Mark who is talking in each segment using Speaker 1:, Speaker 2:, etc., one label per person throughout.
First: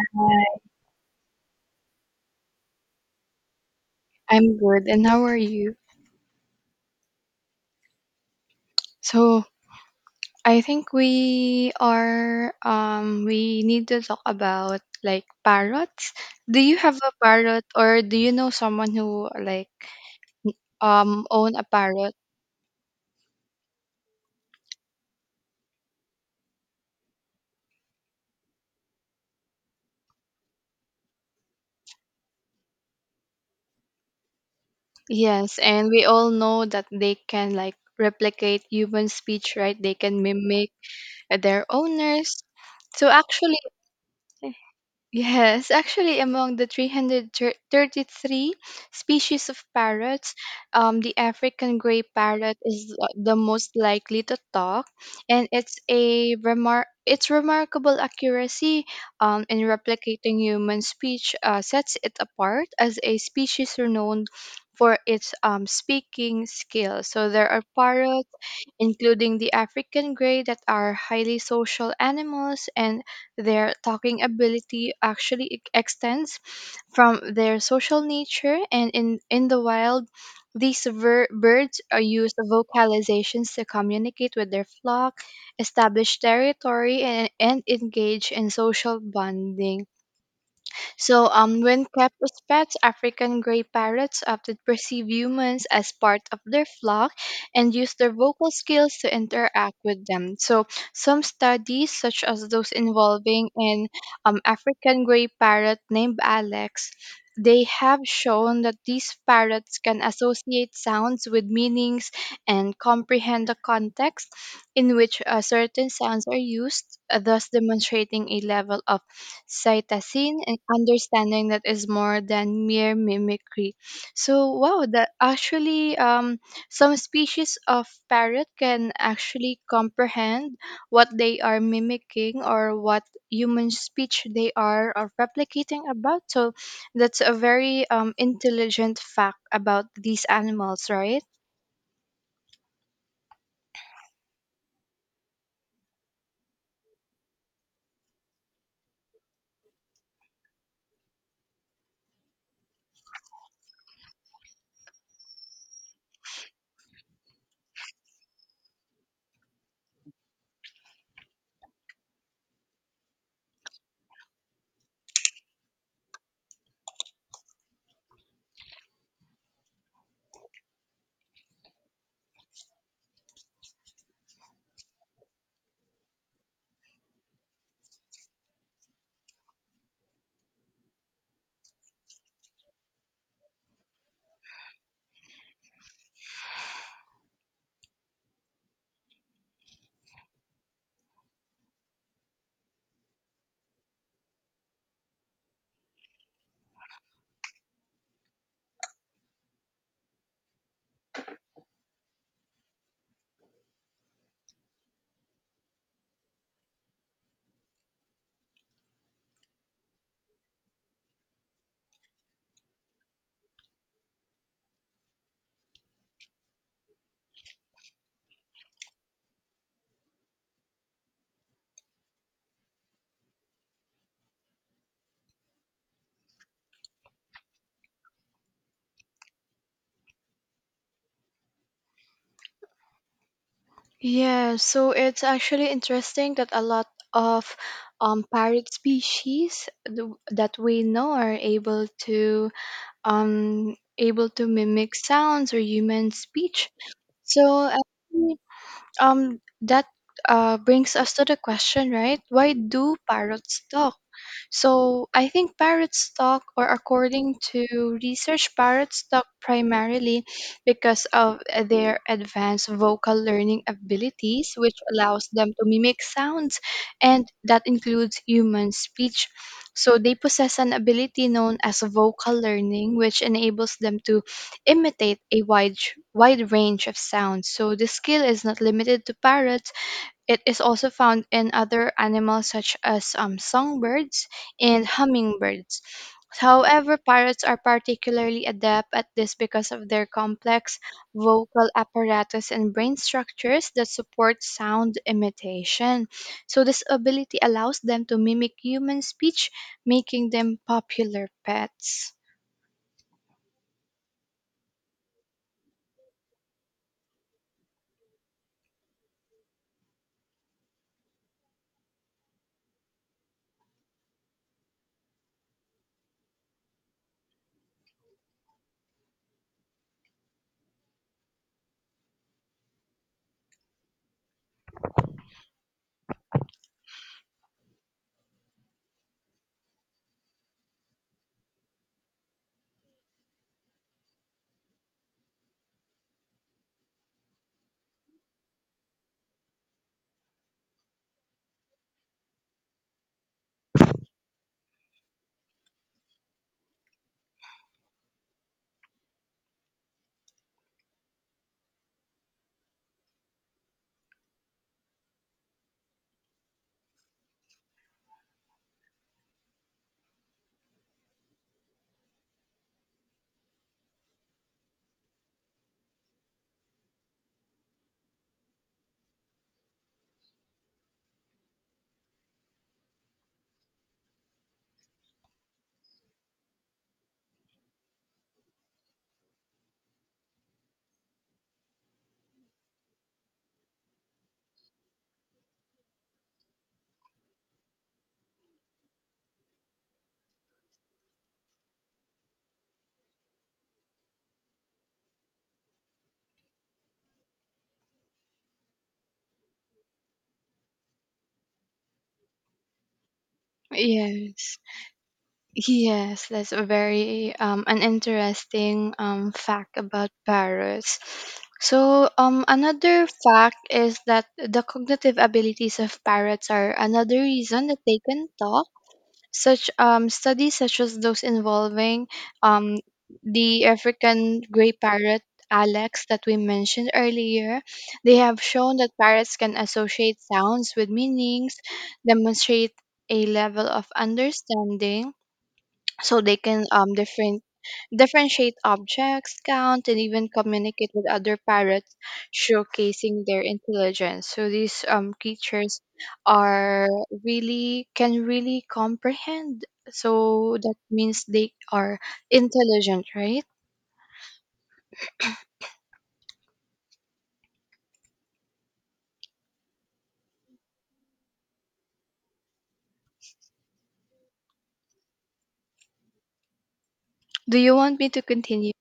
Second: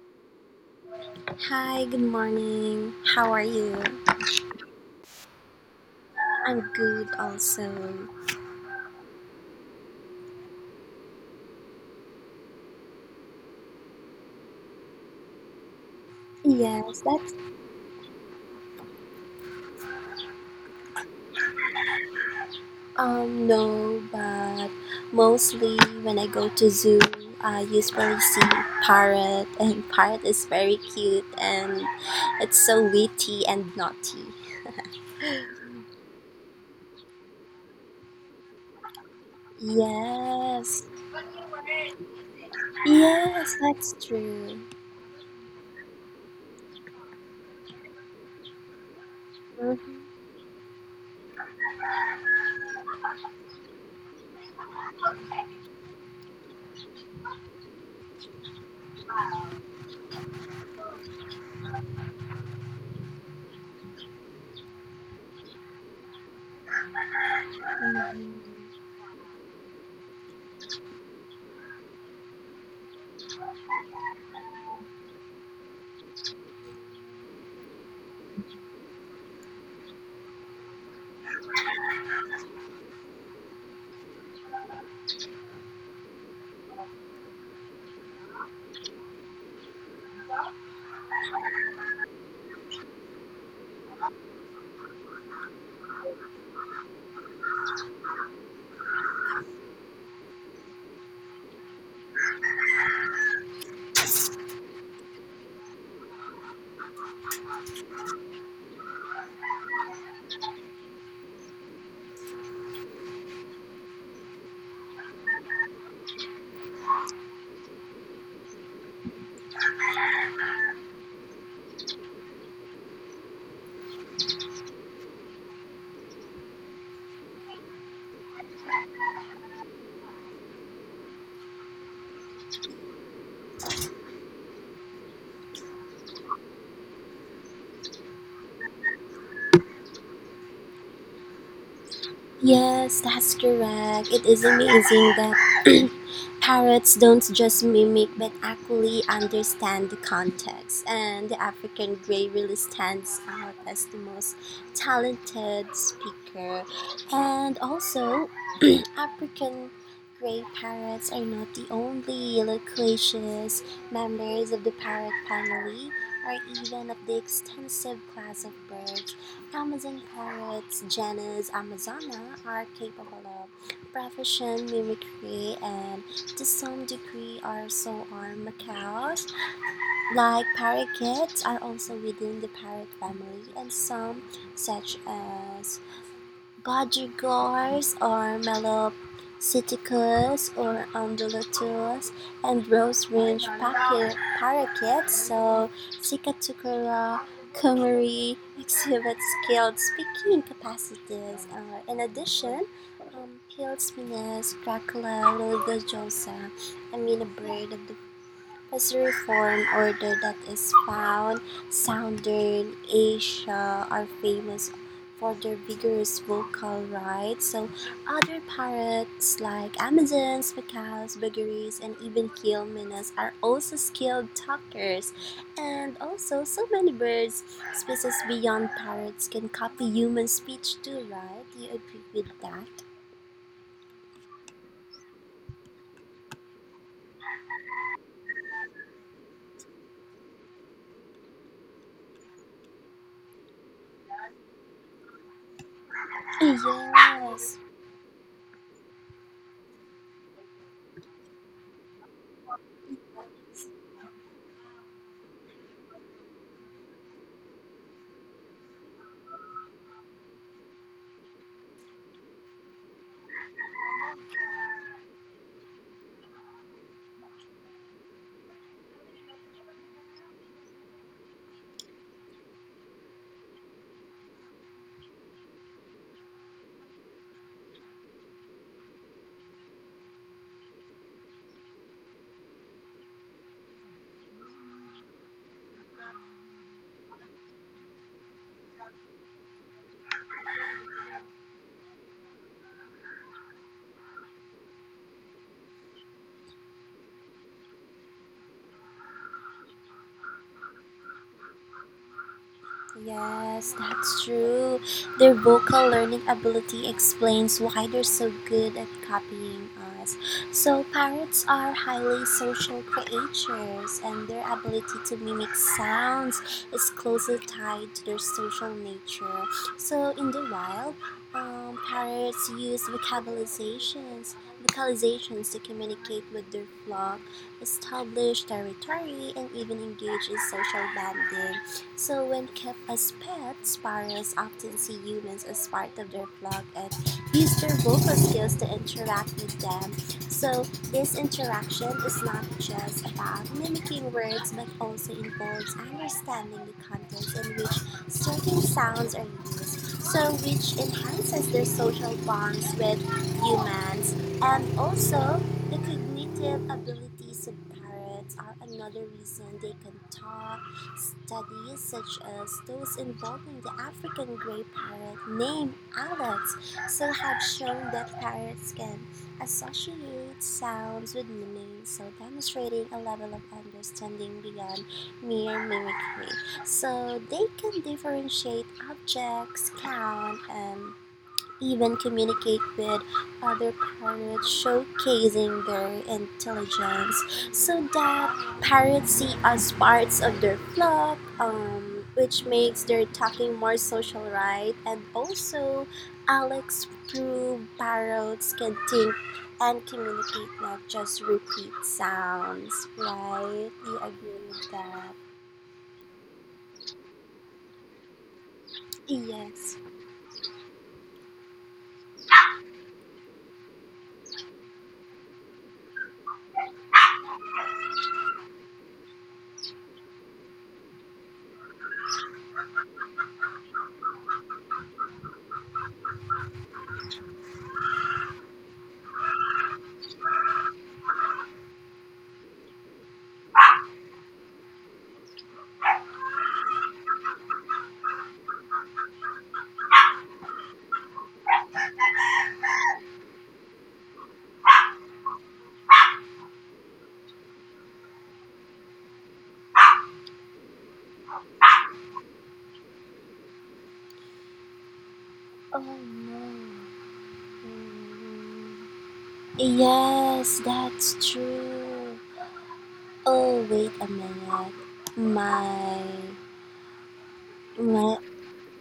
Speaker 1: Hi,
Speaker 2: Hi, good morning. How are you?
Speaker 1: I'm good. And how are you?
Speaker 2: I'm good also.
Speaker 1: So I think we need to talk about like parrots. Do you have
Speaker 2: Yes,
Speaker 1: a
Speaker 2: that's
Speaker 1: parrot or do you know someone who like own a parrot?
Speaker 2: no, but mostly when I go to zoo, I usually see parrot and parrot is very cute and it's so witty and naughty.
Speaker 1: Yes, and we all know that they can like replicate human speech, right? They can mimic
Speaker 2: Yes.
Speaker 1: their owners. So
Speaker 2: Yes,
Speaker 1: actually
Speaker 2: that's true.
Speaker 1: Yes, actually, among the 333 species of
Speaker 2: Mhm.
Speaker 1: parrots, the African gray parrot is the most likely to talk, and its remarkable accuracy in replicating human speech sets it apart as a species renowned for its speaking skills. So there are parrots
Speaker 2: Mhm.
Speaker 1: including the African grey that are highly social animals, and their talking ability actually extends from their social nature. And in the wild, these birds are used vocalizations to communicate with their flock, establish territory, and engage in social bonding. So, when kept as pets, African gray parrots often perceive humans as part of their flock and use their vocal skills to interact with them. So, some studies, such as those involving an African gray parrot named Alex, they have shown that these parrots can associate sounds with meanings and comprehend the context in which certain sounds are used, thus demonstrating a level of cytosine and understanding that is more than mere mimicry. So wow, that actually, some species of parrot can actually comprehend what they are mimicking, or what human speech they are or replicating about. So that's a very intelligent fact about these animals, right?
Speaker 2: Yes, that's correct. It is amazing that parrots don't just mimic but actually understand the context, and the African grey really stands out as the most talented speaker. And also, African grey parrots are not the only loquacious members of the parrot family, or even of the extensive class of birds. Amazon parrots, Janus amazona, are capable of proficient mimicry and to some degree are so are macaws. Like parakeets are also within the parrot family and some such as Budgerigars are melopsittacus or undulatus, and rose ringed packet, parakeets, so Cicatricula kumari, exhibit skilled speaking capacities. In addition, Pillsminus, Dracula, Liligojosa, I mean a bird of the as a reform order that is found. Southern Asia are famous for their vigorous vocal rights, so other pirates like Amazons, Macaws, Buggeries, and even Kilmenas are also skilled talkers. And also, so many birds species beyond parrots can copy human speech too, right? You agree with that?
Speaker 1: Yeah, so it's actually interesting that a lot of parrot species that we know are able to able to mimic sounds or human speech.
Speaker 2: Yes.
Speaker 1: So actually, that brings us to the question, right? Why do parrots talk? So I think parrots talk, or according to research, parrots talk primarily because of their advanced vocal learning abilities, which allows them to mimic sounds, and that includes human speech. So they possess an ability known as vocal learning, which enables them to imitate a wide range of sounds. So this skill is not limited to parrots, it is also found in other animals such as songbirds and hummingbirds. However, parrots are particularly adept at this because of their complex vocal apparatus and brain structures that support sound imitation. So this ability allows them to mimic human speech, making them popular pets.
Speaker 2: Yes, that's true. Their vocal learning ability explains why they're so good at copying us. So, parrots are highly social creatures, and their ability to mimic sounds is closely tied to their social nature. So, in the wild, parrots use vocalizations to communicate with their flock, establish territory, and even engage in social bonding. So, when kept as pets, sparrows often see humans as part of their flock and use their vocal skills to interact with them. So, this interaction is not just about mimicking words but also involves understanding the context in which certain sounds are used, so which enhances their social bonds with humans, and also the cognitive abilities of parrots are another reason they can talk. Studies such as those involving the African gray parrot named Alex so have shown that parrots can associate sounds with meaning, so demonstrating a level of understanding beyond mere mimicry. So they can differentiate objects, count, and even communicate with other parrots, showcasing their intelligence so that parrots see us parts of their flock, which makes their talking more social, right? And also, Alex proved parrots can think and communicate, not just repeat sounds, right? You agree
Speaker 1: Yes.
Speaker 2: with that?
Speaker 1: Yes, that's a very an interesting fact
Speaker 2: Yes.
Speaker 1: about parrots. So another fact is that the cognitive abilities of parrots are another reason that they can talk. Such studies, such as those involving um, the African gray parrot Alex that we mentioned earlier, they have shown that parrots can associate sounds with meanings, demonstrate a level of understanding, so they can differentiate objects, count, and even communicate with other parrots, showcasing their intelligence. So these creatures are really, can really comprehend. So that means they are intelligent, right?
Speaker 2: Oh no. Mm. Yes, that's true. Oh, wait a minute. My
Speaker 1: Do you want me
Speaker 2: my
Speaker 1: to continue?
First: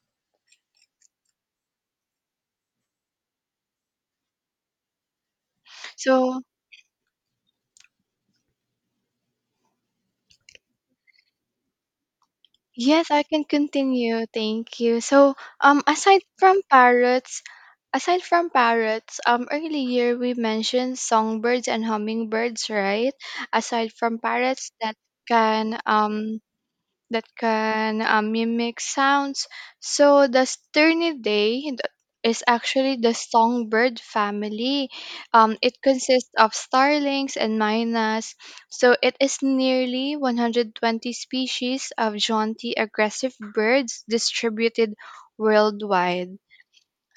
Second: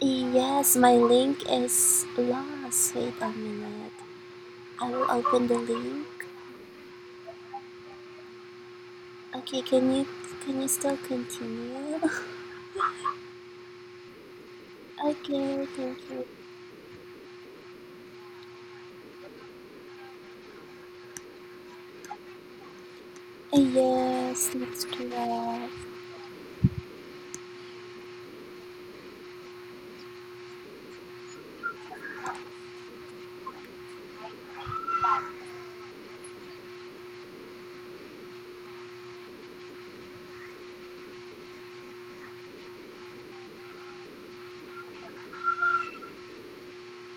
Speaker 2: yes, my link is lost. Wait a minute. I will open the link.
Speaker 1: So
Speaker 2: Okay, can you still continue?
Speaker 1: yes, I can continue. Thank you. So
Speaker 2: Okay,
Speaker 1: um
Speaker 2: thank
Speaker 1: aside
Speaker 2: you.
Speaker 1: from parrots, aside from parrots, earlier we mentioned songbirds and hummingbirds, right? Aside from
Speaker 2: Yes,
Speaker 1: parrots
Speaker 2: that's
Speaker 1: that
Speaker 2: correct.
Speaker 1: can that can, mimic sounds, so the Sternidae is actually the songbird family. It consists of starlings and mynas, so it is nearly 120 species of jaunty aggressive birds distributed worldwide.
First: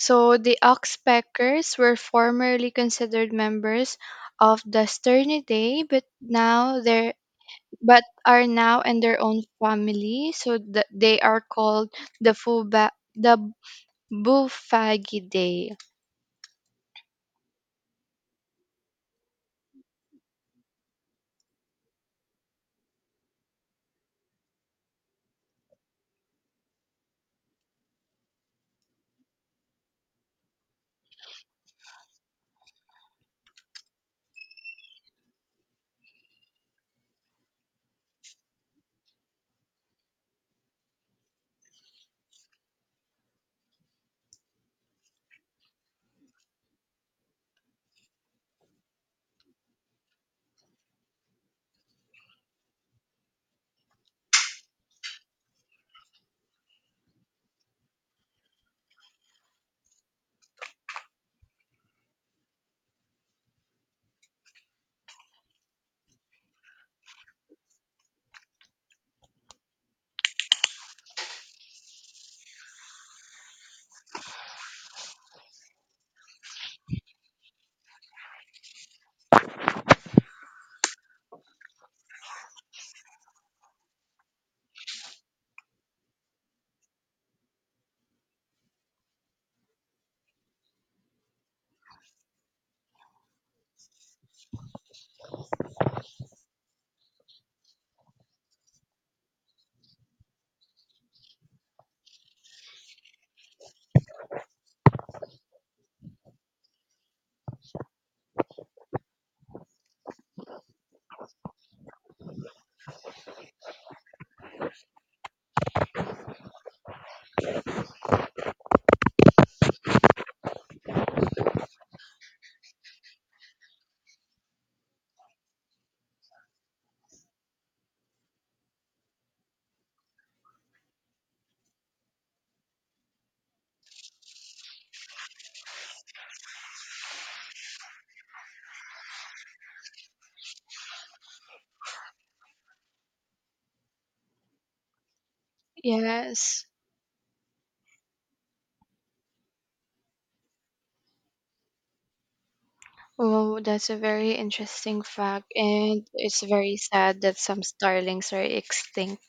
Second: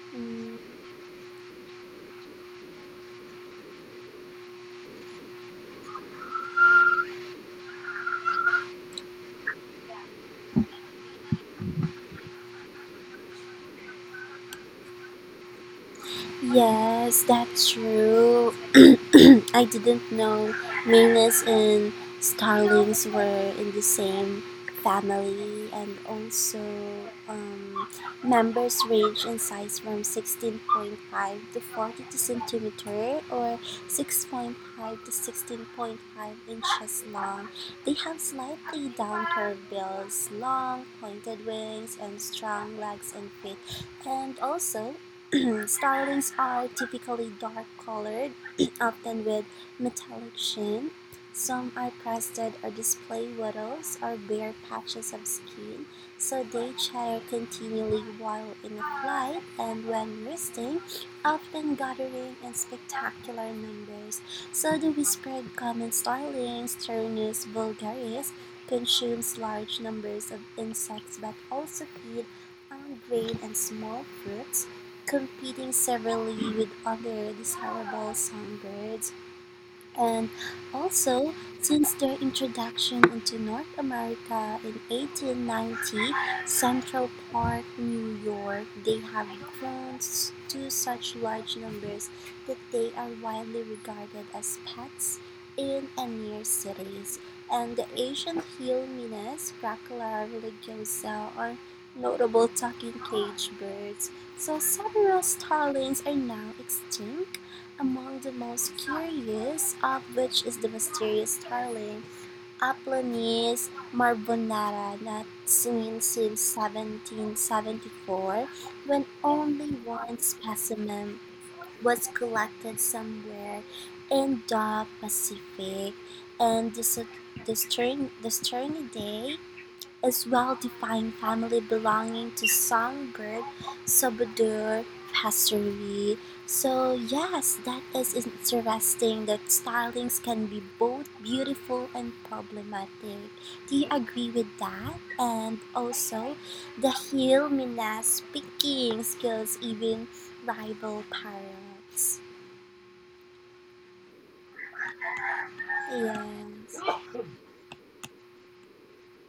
Speaker 1: So the
Speaker 2: Mm.
Speaker 1: Oxpeckers were formerly considered members of the Sternidae, but now they're but are now in their own family. So the, they are called the Fuba, the Buffagidae.
Speaker 2: Yes, that's true. I didn't know Magnus and Starlings were in the same family, and also um, members range in size from 16.5 to 42 centimeter or 6.5 to 16.5 inches long. They have slightly down curved bills, long pointed wings, and strong legs and feet, and also Starlings are typically dark colored, often with metallic sheen. Some are crested or display wattles or bare patches of skin, so they chatter continually while in a flight and when resting, often gathering in spectacular numbers. So the whispered common starling, Turnus vulgaris, consumes large numbers of insects but also feed on grain and small fruits competing severely with other desirable songbirds, and also, since their introduction into North America in 1890, Central Park, New York, they have grown s- to such large numbers that they are widely regarded as pets in and near cities. And the Asian hill minas, Cracula religiosa, are notable talking cage birds. So several starlings are now extinct among the most curious of which is the mysterious starling, Aplonis marbonara, not seen since 1774, when only one specimen was collected somewhere in the Pacific, and the Saturnidae is well-defined family belonging to songbird, subodur, passerine. So yes, that is interesting that stylings can be both beautiful and problematic. Do you agree with that? And also,
Speaker 1: Yes.
Speaker 2: the heel Minas speaking skills even rival parrots.
Speaker 1: Oh, that's a very interesting fact, and it's very
Speaker 2: Yes.
Speaker 1: sad that some starlings are extinct.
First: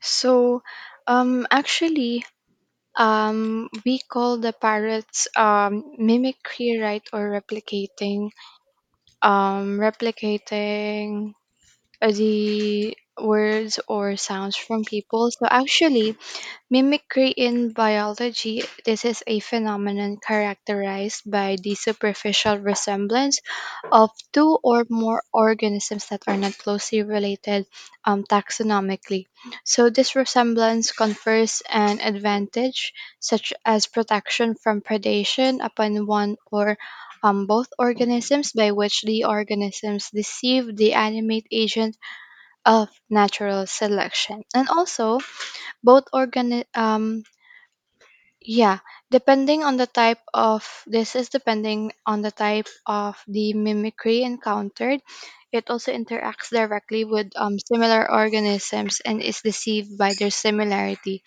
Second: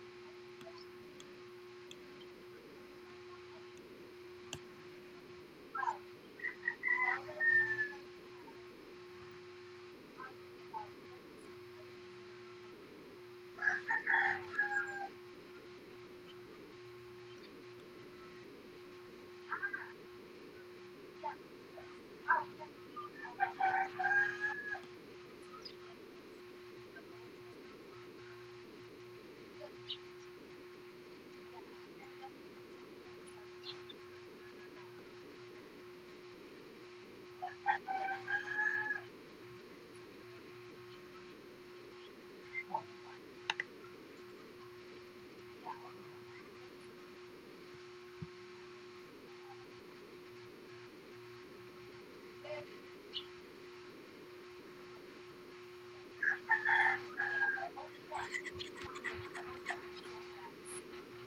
Speaker 1: So, actually, we call the parrots mimicry, right, or replicating, replicating the words or sounds from people. So actually, mimicry in biology, this is a phenomenon characterized by the superficial resemblance of two or more organisms that are not closely related, taxonomically. So this resemblance confers an advantage, such as protection from predation upon one or, both organisms, by which the organisms deceive the animate agent of natural selection. And also both organi- yeah, depending on the type of this is depending on the type of the mimicry encountered. It also interacts directly with similar organisms and is deceived by their similarity.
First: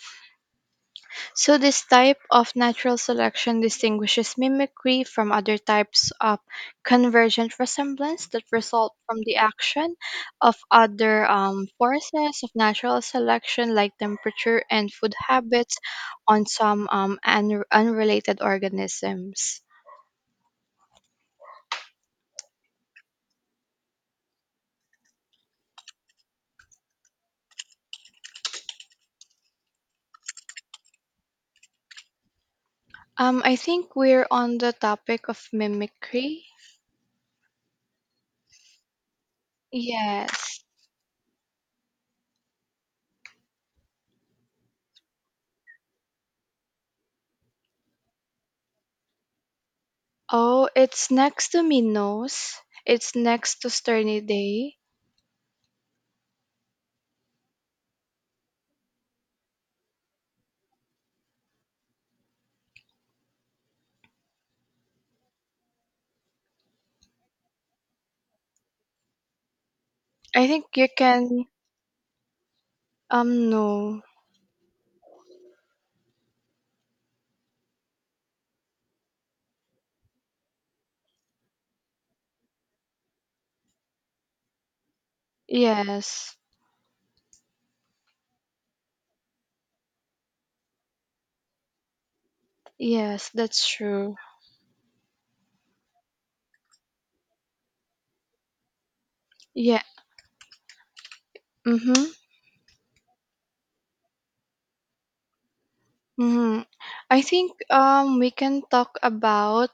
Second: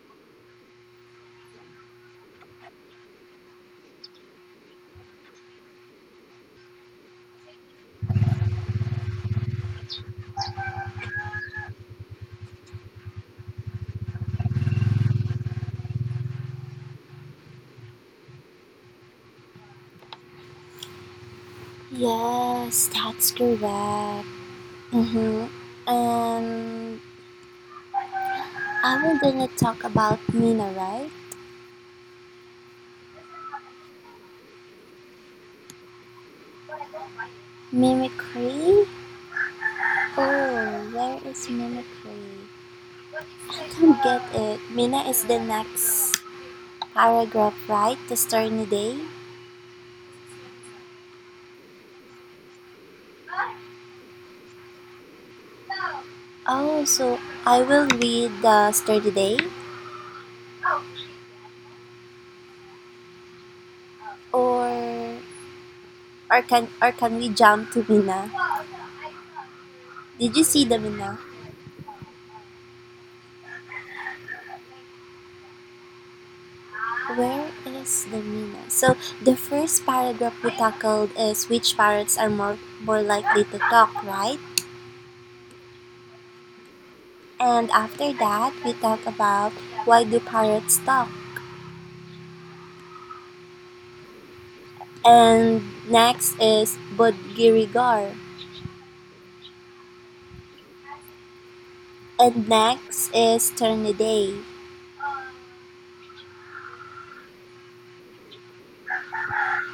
Speaker 1: So this type of natural selection distinguishes mimicry from other types of convergent resemblance that result from the action of other forces of natural selection, like temperature and food habits, on some unrelated organisms.
Speaker 2: Yes, that's correct. Mm-hmm. And I'm gonna talk about Nina, right?
Speaker 1: I think we're on the topic of mimicry.
Speaker 2: Mimicry?
Speaker 1: Yes.
Speaker 2: Oh, where is mimicry? I don't get it. Mina is the next paragraph, right? The story today.
Speaker 1: Oh, it's next to Minos. It's next to Sternidae.
Speaker 2: Oh, so I will read the story today, or or can we jump to Mina? Did you
Speaker 1: I
Speaker 2: see
Speaker 1: think
Speaker 2: the
Speaker 1: you
Speaker 2: Mina?
Speaker 1: can. No.
Speaker 2: Where is the Mina? So the first paragraph we tackled is which parrots are more likely to talk, right?
Speaker 1: Yes.
Speaker 2: And after that we talk about why do parrots talk,
Speaker 1: Yes, that's true.
Speaker 2: and next is budgirigar,
Speaker 1: Yeah. Mm-hmm.
Speaker 2: and next is turniday,
Speaker 1: Mm-hmm. I think we can talk about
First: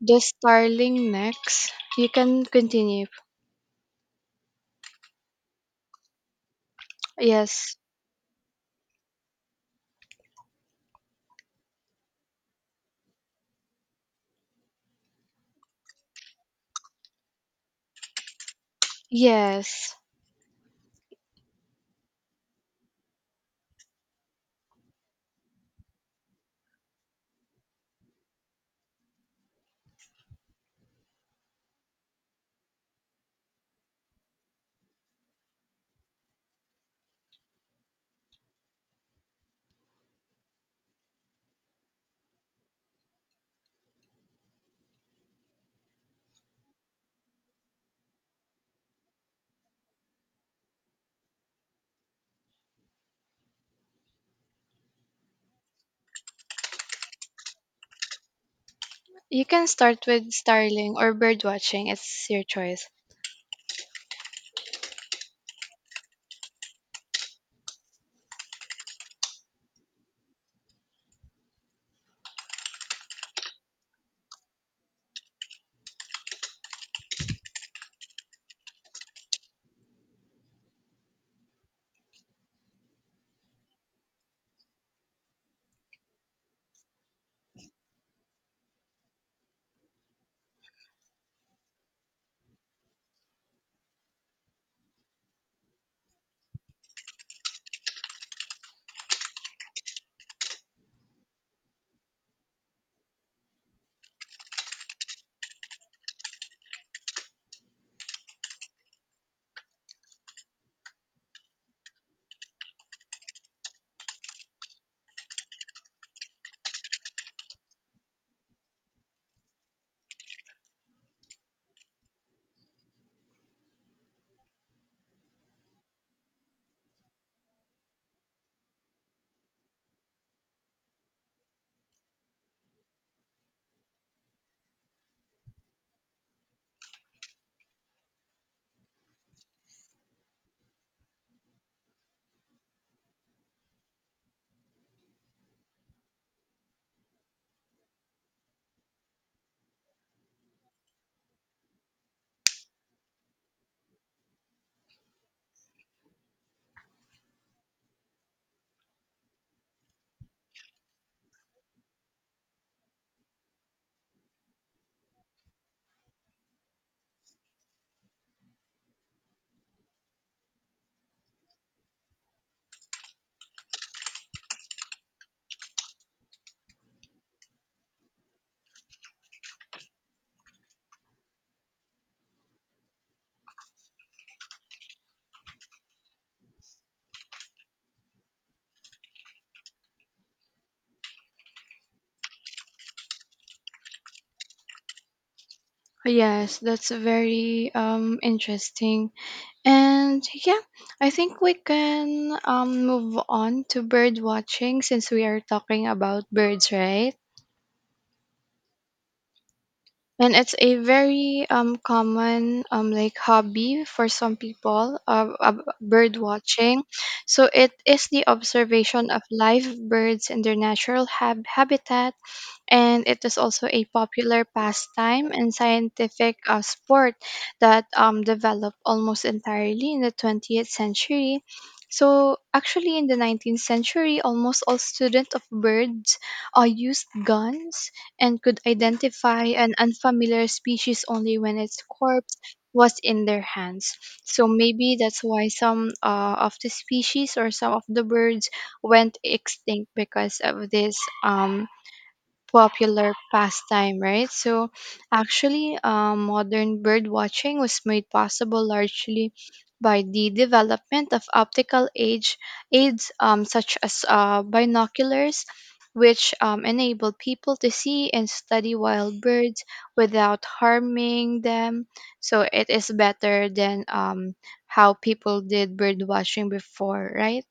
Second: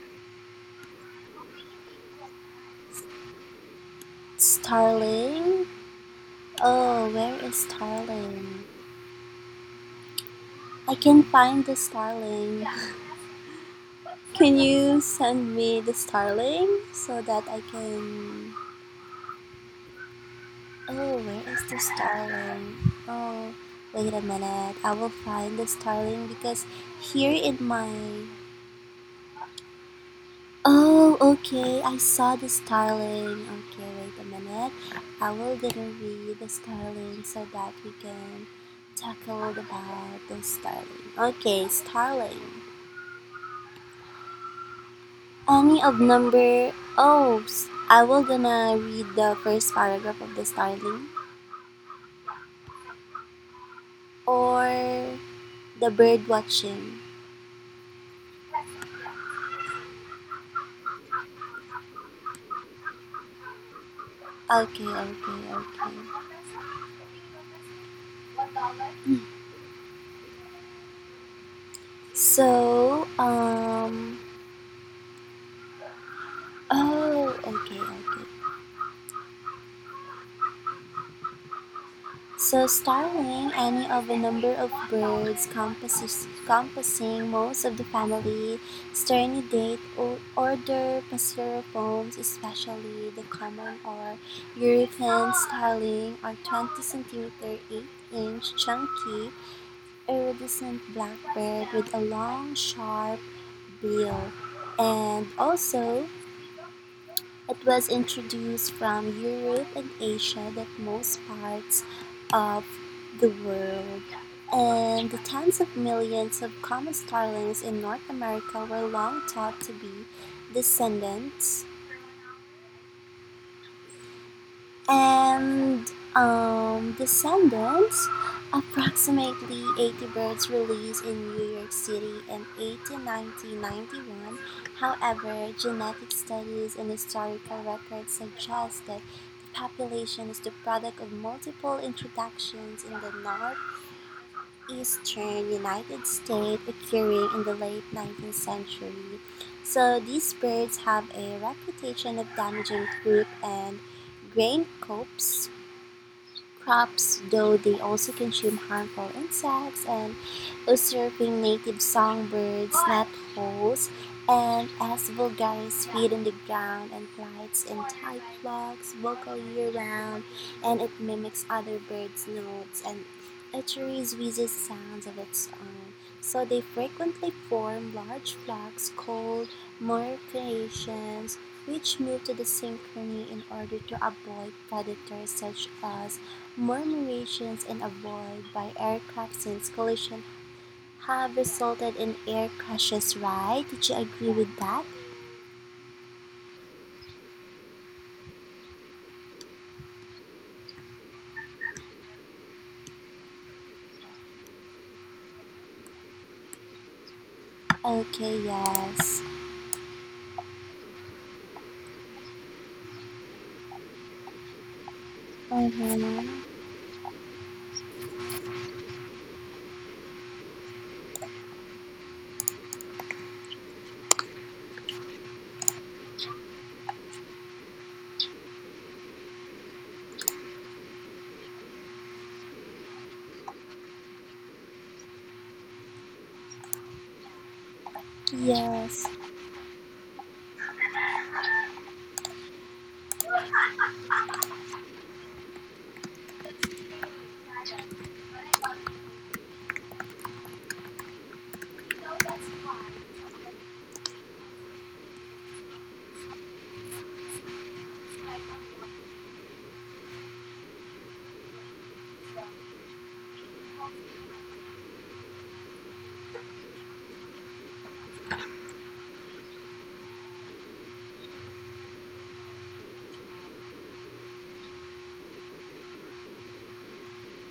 Speaker 1: the starling next. You can continue.
Speaker 2: starling. Oh, where is
Speaker 1: Yes.
Speaker 2: starling? I can find the starling. Can you send me the starling so that I can
Speaker 1: Yes.
Speaker 2: oh where is the starling, oh wait a minute, I will find the starling because here in my Oh, okay. I saw the starling. Okay, wait a minute. I will gonna read the starling so that we can tackle about the starling. Okay, starling. Any of number. Oh, s- I will gonna read the first paragraph of the starling or the bird watching.
Speaker 1: You can start with starling or bird watching. It's your choice.
Speaker 2: Okay, okay, okay. Hmm. So, Oh, okay, okay. So starling, any of a number of birds compos- composing most of the family, Sternidae or order Passeropomes, especially the common or European starling, are 20 centimeter 8-inch chunky iridescent blackbird with a long sharp bill, and also it was introduced from Europe and Asia that most parts of the world, and the tens of millions of common starlings in North America were long thought to be descendants and descendants. Approximately 80 birds released in New York City in eighteen ninety ninety one. However, genetic studies and historical records suggest that the population is the product of multiple introductions in the northeastern United States occurring in the late 19th century. So these birds have a reputation of damaging fruit and grain crops, though they also consume harmful insects and usurping native songbirds, net holes, and as vulgaris feed on the ground and flights in tight flocks, vocal year-round, and it mimics other birds' notes and utterly wheezes sounds of its own. So they frequently form large flocks called morphinations, which move to the synchrony in order to avoid predators such as Murmurations and avoid by aircraft since collision have resulted in air crashes, right? Did you agree with that?
Speaker 1: Yes, that's very interesting. And yeah, I think we can move on to bird watching since we are talking about birds, right?
Speaker 2: Okay, yes.
Speaker 1: And it's a very common like hobby for some people, bird
Speaker 2: Mm-hmm.
Speaker 1: watching. So it is the observation of live birds in their natural habitat, and it is also a popular pastime and scientific sport that developed almost entirely in the 20th century. So, actually, in the 19th century, almost all students of birds used guns and could
Speaker 2: Yes.
Speaker 1: identify an unfamiliar species only when its corpse was in their hands. So maybe that's why some of the species or some of the birds went extinct because of this popular pastime, right? So, actually, modern bird watching was made possible largely by the development of optical age aids, such as binoculars, which enable people to see and study wild birds without harming them. So it is better than, how people did bird watching before, right?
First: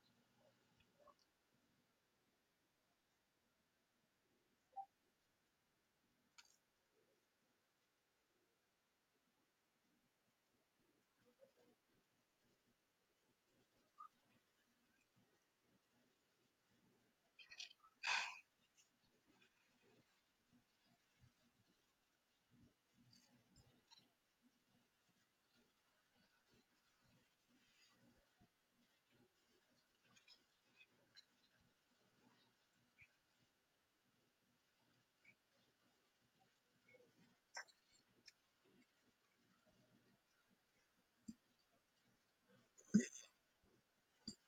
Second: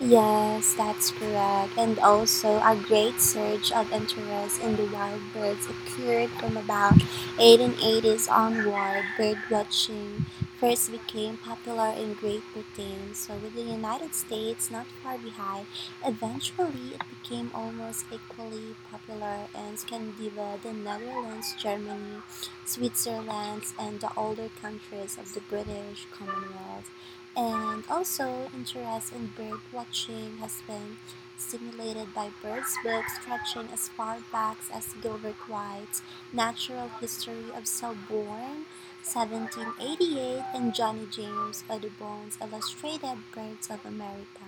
Speaker 2: Yes, that's correct. And also a great surge of interest in the wild birds occurred from about 1880s onward. Birdwatching first became popular in Great Britain, so with the United States not far behind. Eventually, it became almost equally popular in Scandinavia, the Netherlands, Germany, Switzerland, and the older countries of the British Commonwealth. And also, interest in bird watching has been stimulated by birds' books stretching as far back as Gilbert White's Natural History of Selborne, 1788, and Johnny James Audubon's Illustrated Birds of America,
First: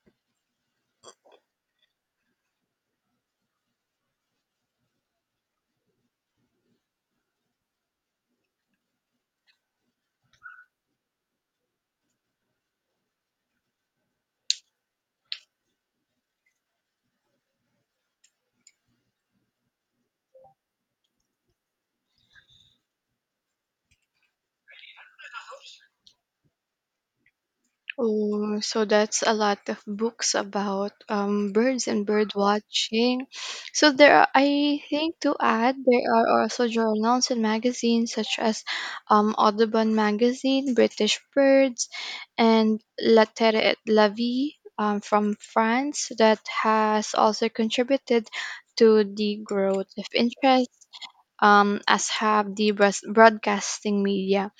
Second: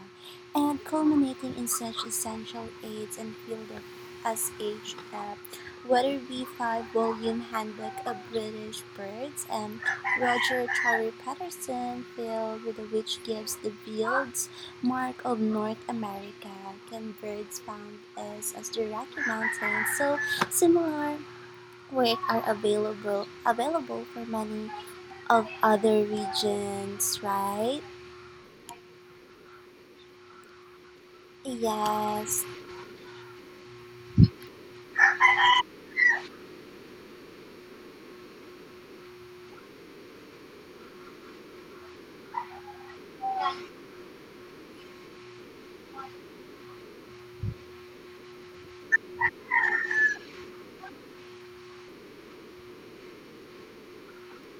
Speaker 2: and culminating in such essential aids and field of as H.F. Weatherby five-volume handbook of British birds and Roger Torrey Patterson Field, with which gives the fields mark of North America. Can birds found as the Rocky Mountains. So similar work are available for many of other regions, right?
Speaker 1: Oh, so that's a lot of books about birds and bird
Speaker 2: Yes.
Speaker 1: watching. So there are, I think to add, there are also journals and magazines such as Audubon Magazine, British Birds, and La Terre et la Vie from France, that has also contributed to the growth of interest, as have the broadcasting media.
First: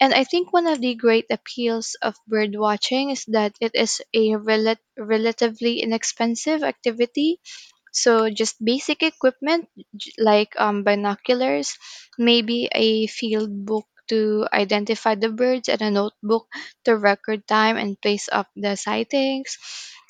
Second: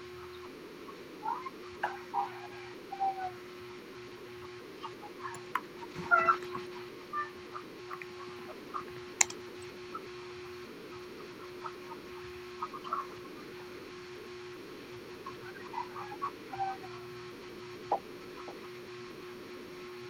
Speaker 1: And I think one of the great appeals of bird watching is that it is a relatively inexpensive activity, so just basic equipment, like binoculars, maybe a field book to identify the birds, and a notebook to record time and place of the sightings.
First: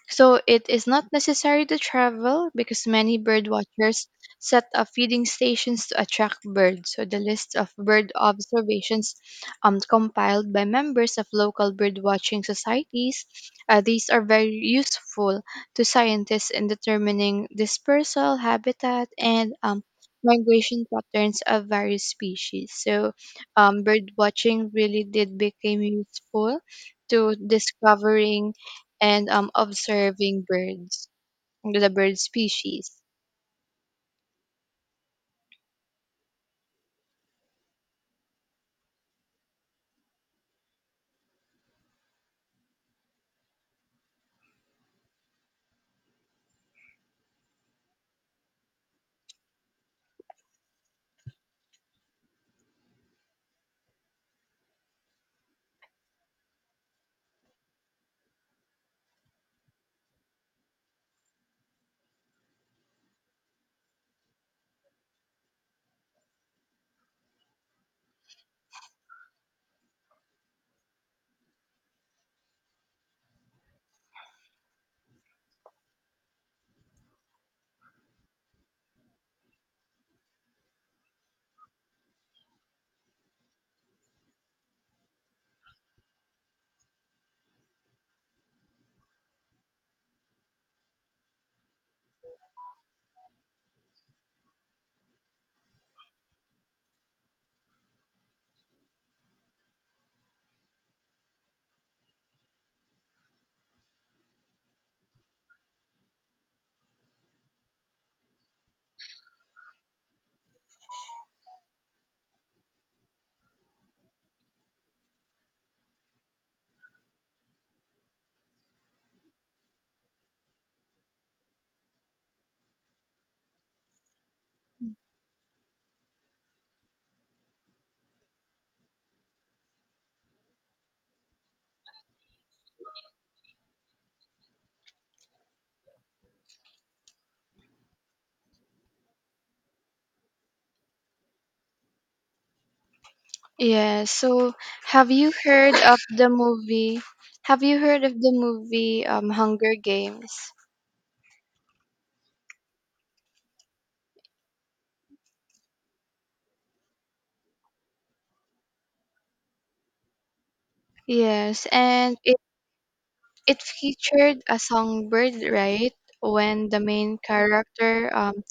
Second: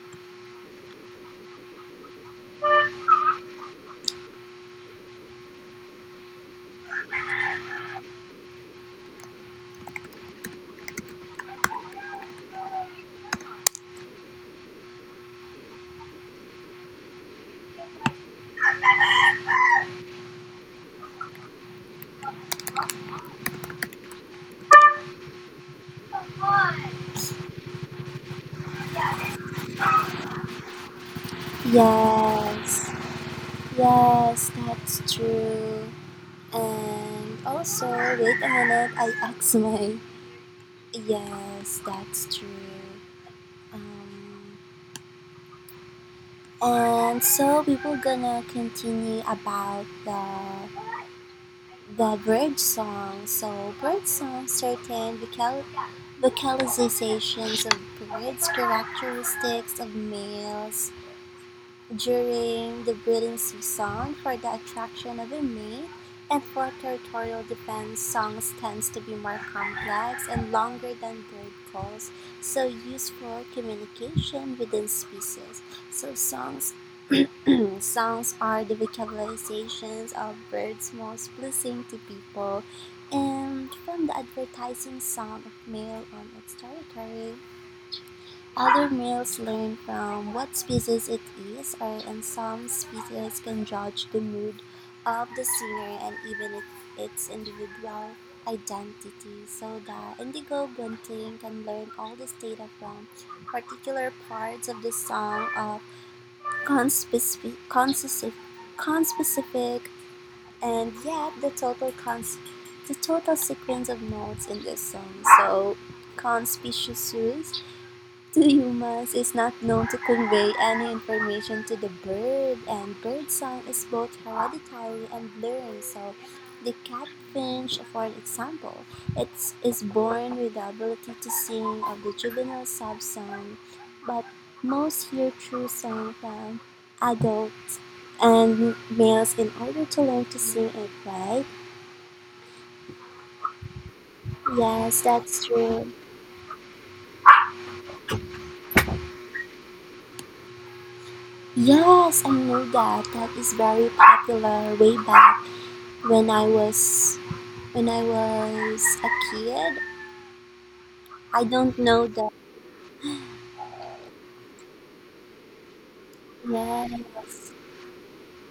Speaker 1: So it is not necessary to travel because many bird watchers set up feeding stations to attract birds. So the list of bird observations compiled by members of local bird watching societies, these are very useful to scientists in determining dispersal, habitat, and migration patterns of various species. So, bird watching really did become useful to discovering and observing birds, the bird
Speaker 2: Yes.
Speaker 1: species.
Speaker 2: Yes, that's true. And also wait a minute, I asked my Yes, that's true. Um And so we were gonna continue about the bird song. So bird song certain vocalizations of birds, characteristics of males during the breeding season for the attraction of a mate, and for territorial defense, songs tends to be more complex and longer than bird calls, so used for communication within species. So songs Songs are the vocalizations of birds most pleasing to people, and from the advertising song of male on its territory, other males learn from what species it is, or in some species can judge the mood of the singer and even it, its individual identity. So the indigo bunting can learn all the state of particular parts of the song of conspecific, conspecific, conspecific, and yet the total cons, the total sequence of notes in this song so conspicuous to humans is not known to convey any information to the bird, and bird song is both hereditary and learned. So, the catfinch, for example, it is born with the ability to sing of the juvenile sub song, but most hear true song from adults and males in order to learn to sing it, right?
Speaker 1: Yeah, so
Speaker 2: Yes,
Speaker 1: have you
Speaker 2: that's
Speaker 1: heard
Speaker 2: true.
Speaker 1: of the movie? Have you heard of the movie Hunger Games?
Speaker 2: Yes, I know that. That is very popular way back when I was when I was a kid. I
Speaker 1: Yes,
Speaker 2: don't know
Speaker 1: and
Speaker 2: that.
Speaker 1: it featured a songbird, right? When the main
Speaker 2: Yes.
Speaker 1: character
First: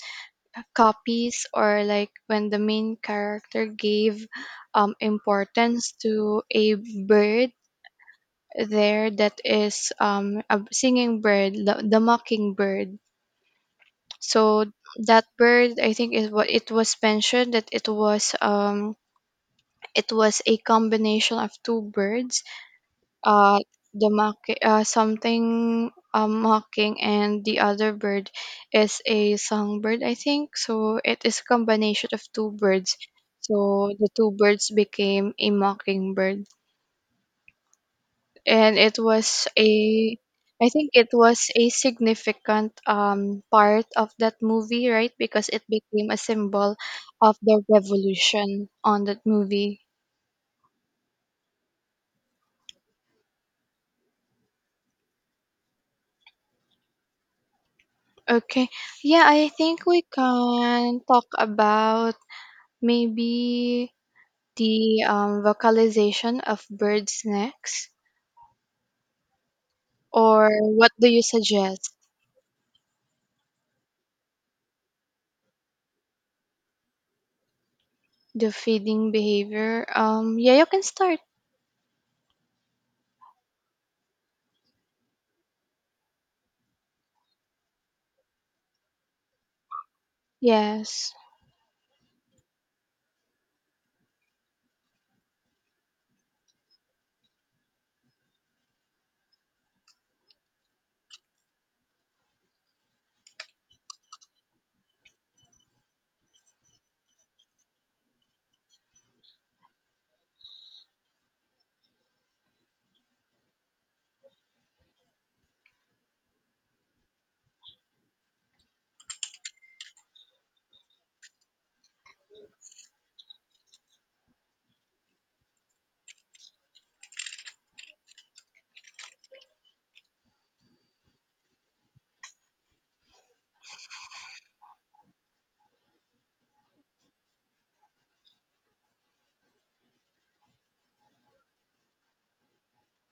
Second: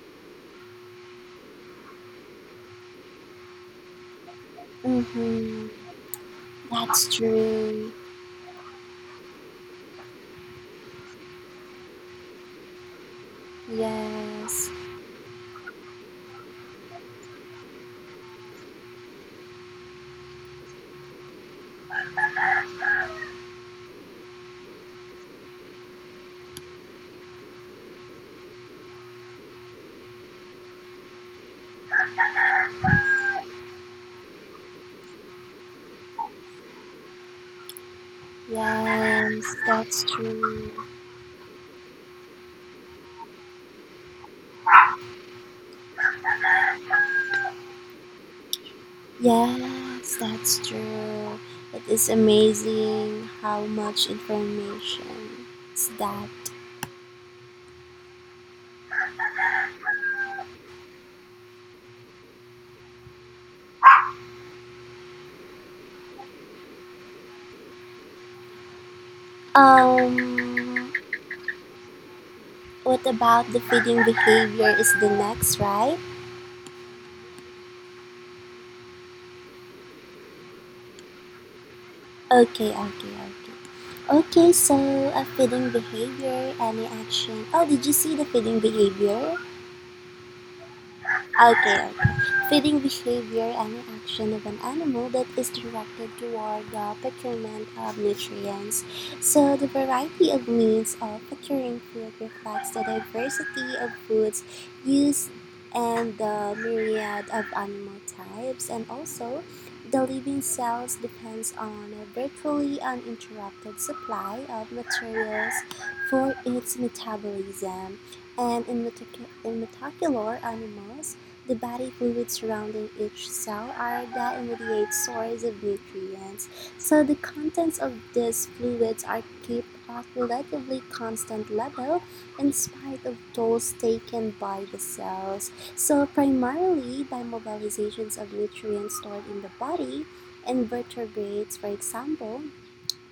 Speaker 1: copies, or like when the main character gave
Speaker 2: Mhm.
Speaker 1: importance to a
Speaker 2: That's
Speaker 1: bird
Speaker 2: true.
Speaker 1: there, that is a singing bird, the mockingbird. So
Speaker 2: Yes.
Speaker 1: that bird, I think, is what it was mentioned that it was, it was a combination of two birds, uh the mock something mocking, and the other bird is a songbird, I think. So it is a combination of two birds, so the two birds became a mockingbird, and it was
Speaker 2: Yes, that's
Speaker 1: a, I
Speaker 2: true.
Speaker 1: think it was a significant part of that movie, right? Because it became a symbol of the revolution on that movie.
Speaker 2: Yes, that's true. It is amazing how much information is that.
Speaker 1: Okay, yeah, I think we can talk about, maybe the vocalization of birds' necks? Or what
Speaker 2: Um,
Speaker 1: do you suggest?
Speaker 2: what about the feeding behavior is the next, right?
Speaker 1: The feeding behavior? Yeah, you can start.
Speaker 2: Okay, okay, okay. Okay, so a feeding behavior, any action. Oh, did you see the feeding behavior?
Speaker 1: Yes,
Speaker 2: Okay, okay, feeding behavior any action of an animal that is directed toward the procurement of nutrients. So, the variety of means of procuring food reflects the diversity of foods used and the myriad of animal types, and also the living cells depends on a virtually uninterrupted supply of materials for its metabolism. And in, metacu- in metacular animals, the body fluids surrounding each cell are the immediate source of nutrients, so the contents of these fluids are kept at a relatively constant level in spite of tolls taken by the cells. So primarily by mobilizations of nutrients stored in the body, and vertebrates, for example,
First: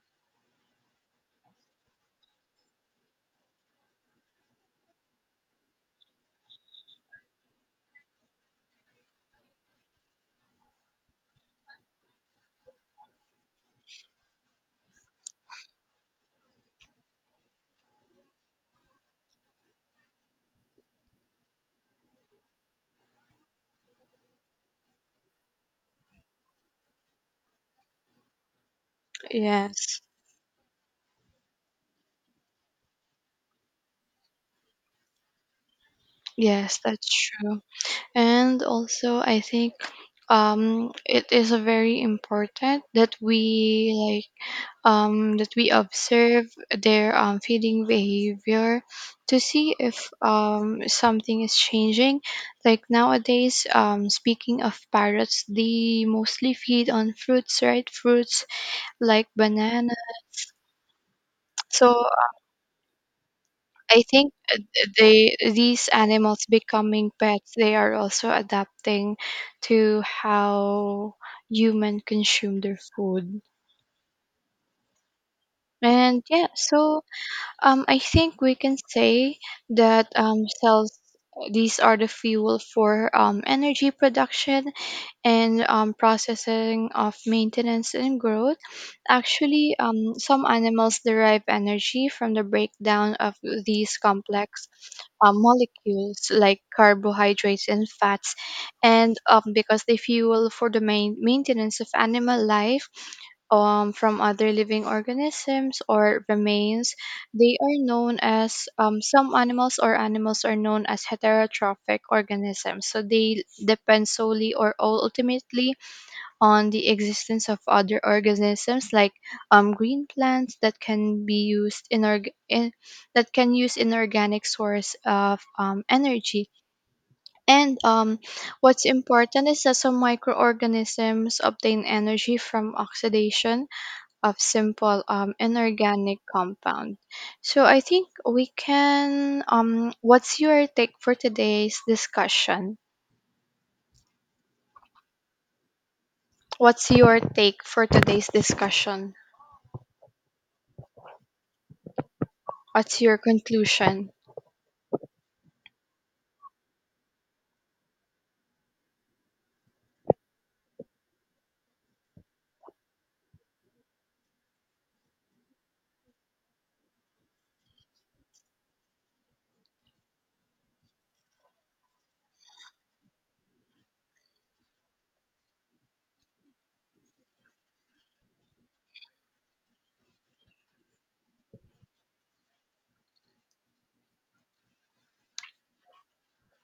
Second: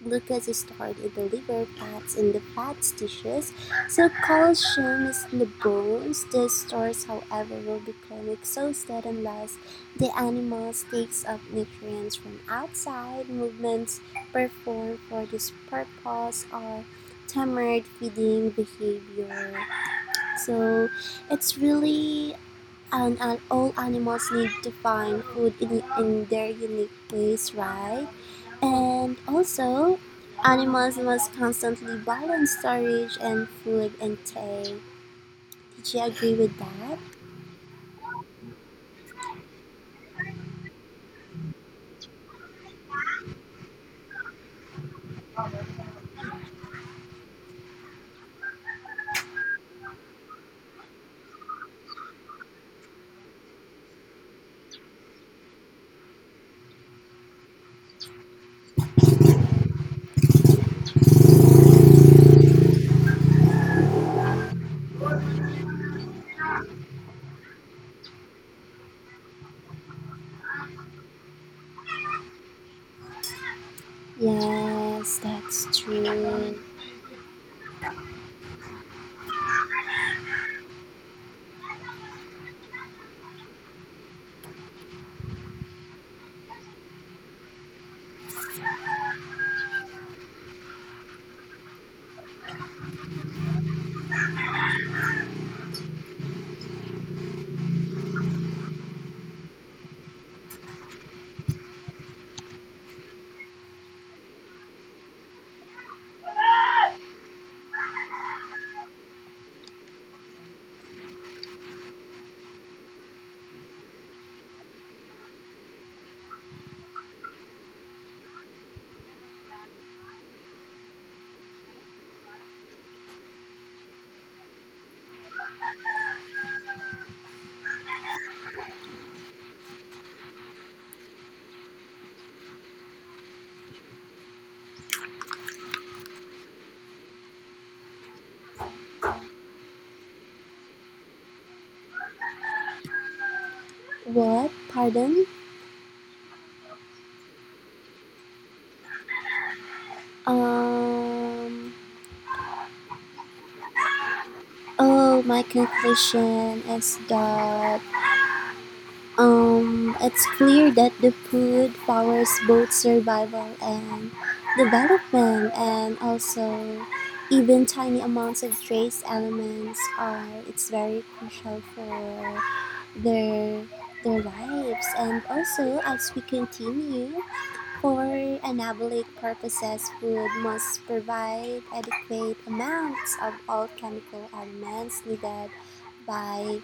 Speaker 2: Glucose is stored in the liver, fats in the fat tissues, so calcium is in the bones. The stores, however, will become exhausted unless the animal takes up nutrients from outside. Movements performed for this purpose are tampered feeding behavior. So it's really and all animals need to find food in their unique ways, right? And also,
Speaker 1: yes,
Speaker 2: animals must constantly balance storage and food intake. Did you agree with
Speaker 1: yes,
Speaker 2: that?
Speaker 1: that's true. And also, I think it is a very important that we like, that we observe their feeding behavior to see if something is changing. Like nowadays, speaking of parrots, they mostly feed on fruits, right? Fruits like banana. So I think they these animals becoming pets, they are also adapting to how human consume their food.
Speaker 2: Yes, that's
Speaker 1: And yeah,
Speaker 2: true.
Speaker 1: so I think we can say that cells, these are the fuel for energy production and processing of maintenance and growth. Actually, some animals derive energy from the breakdown of these complex molecules like carbohydrates and fats. And because they fuel for the main maintenance of animal life from other living organisms or remains, they are known as, some animals or animals are known as heterotrophic organisms. So they depend solely or ultimately on the existence of other organisms like green plants that can be used inorg- in that can use inorganic source of energy. And what's important is that some microorganisms obtain energy from oxidation of simple inorganic compound. So I think we can, what's your take for today's discussion?
Speaker 2: What? Pardon?
Speaker 1: What's your take for today's discussion?
Speaker 2: Um.
Speaker 1: What's your conclusion?
Speaker 2: Oh, my conclusion is that it's clear that the food powers both survival and development, and also even tiny amounts of trace elements are it's very crucial for their their lives, and also as we continue for anabolic purposes food must provide adequate amounts of all chemical elements needed by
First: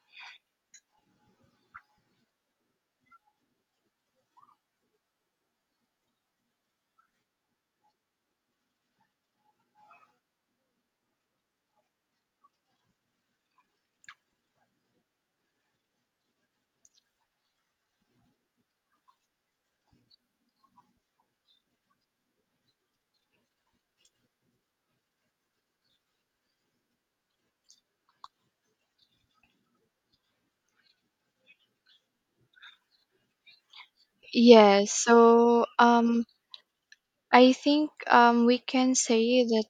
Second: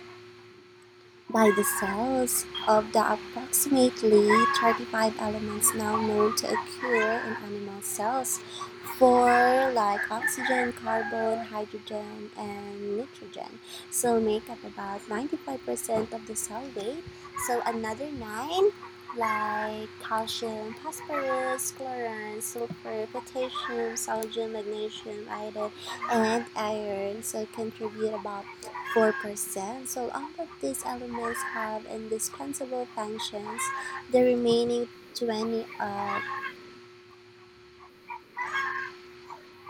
Speaker 2: by the cells of the approximately 35 elements now known to occur in animal cells for like oxygen, carbon, hydrogen, and nitrogen. So make up about 95% of the cell weight. So another nine like calcium, phosphorus, chlorine, sulfur, potassium, sodium, magnesium, iodine, and iron. So contribute about 4%. So all of these elements have indispensable functions. The remaining
Speaker 1: Yes, so
Speaker 2: 20 are
Speaker 1: I think we can say that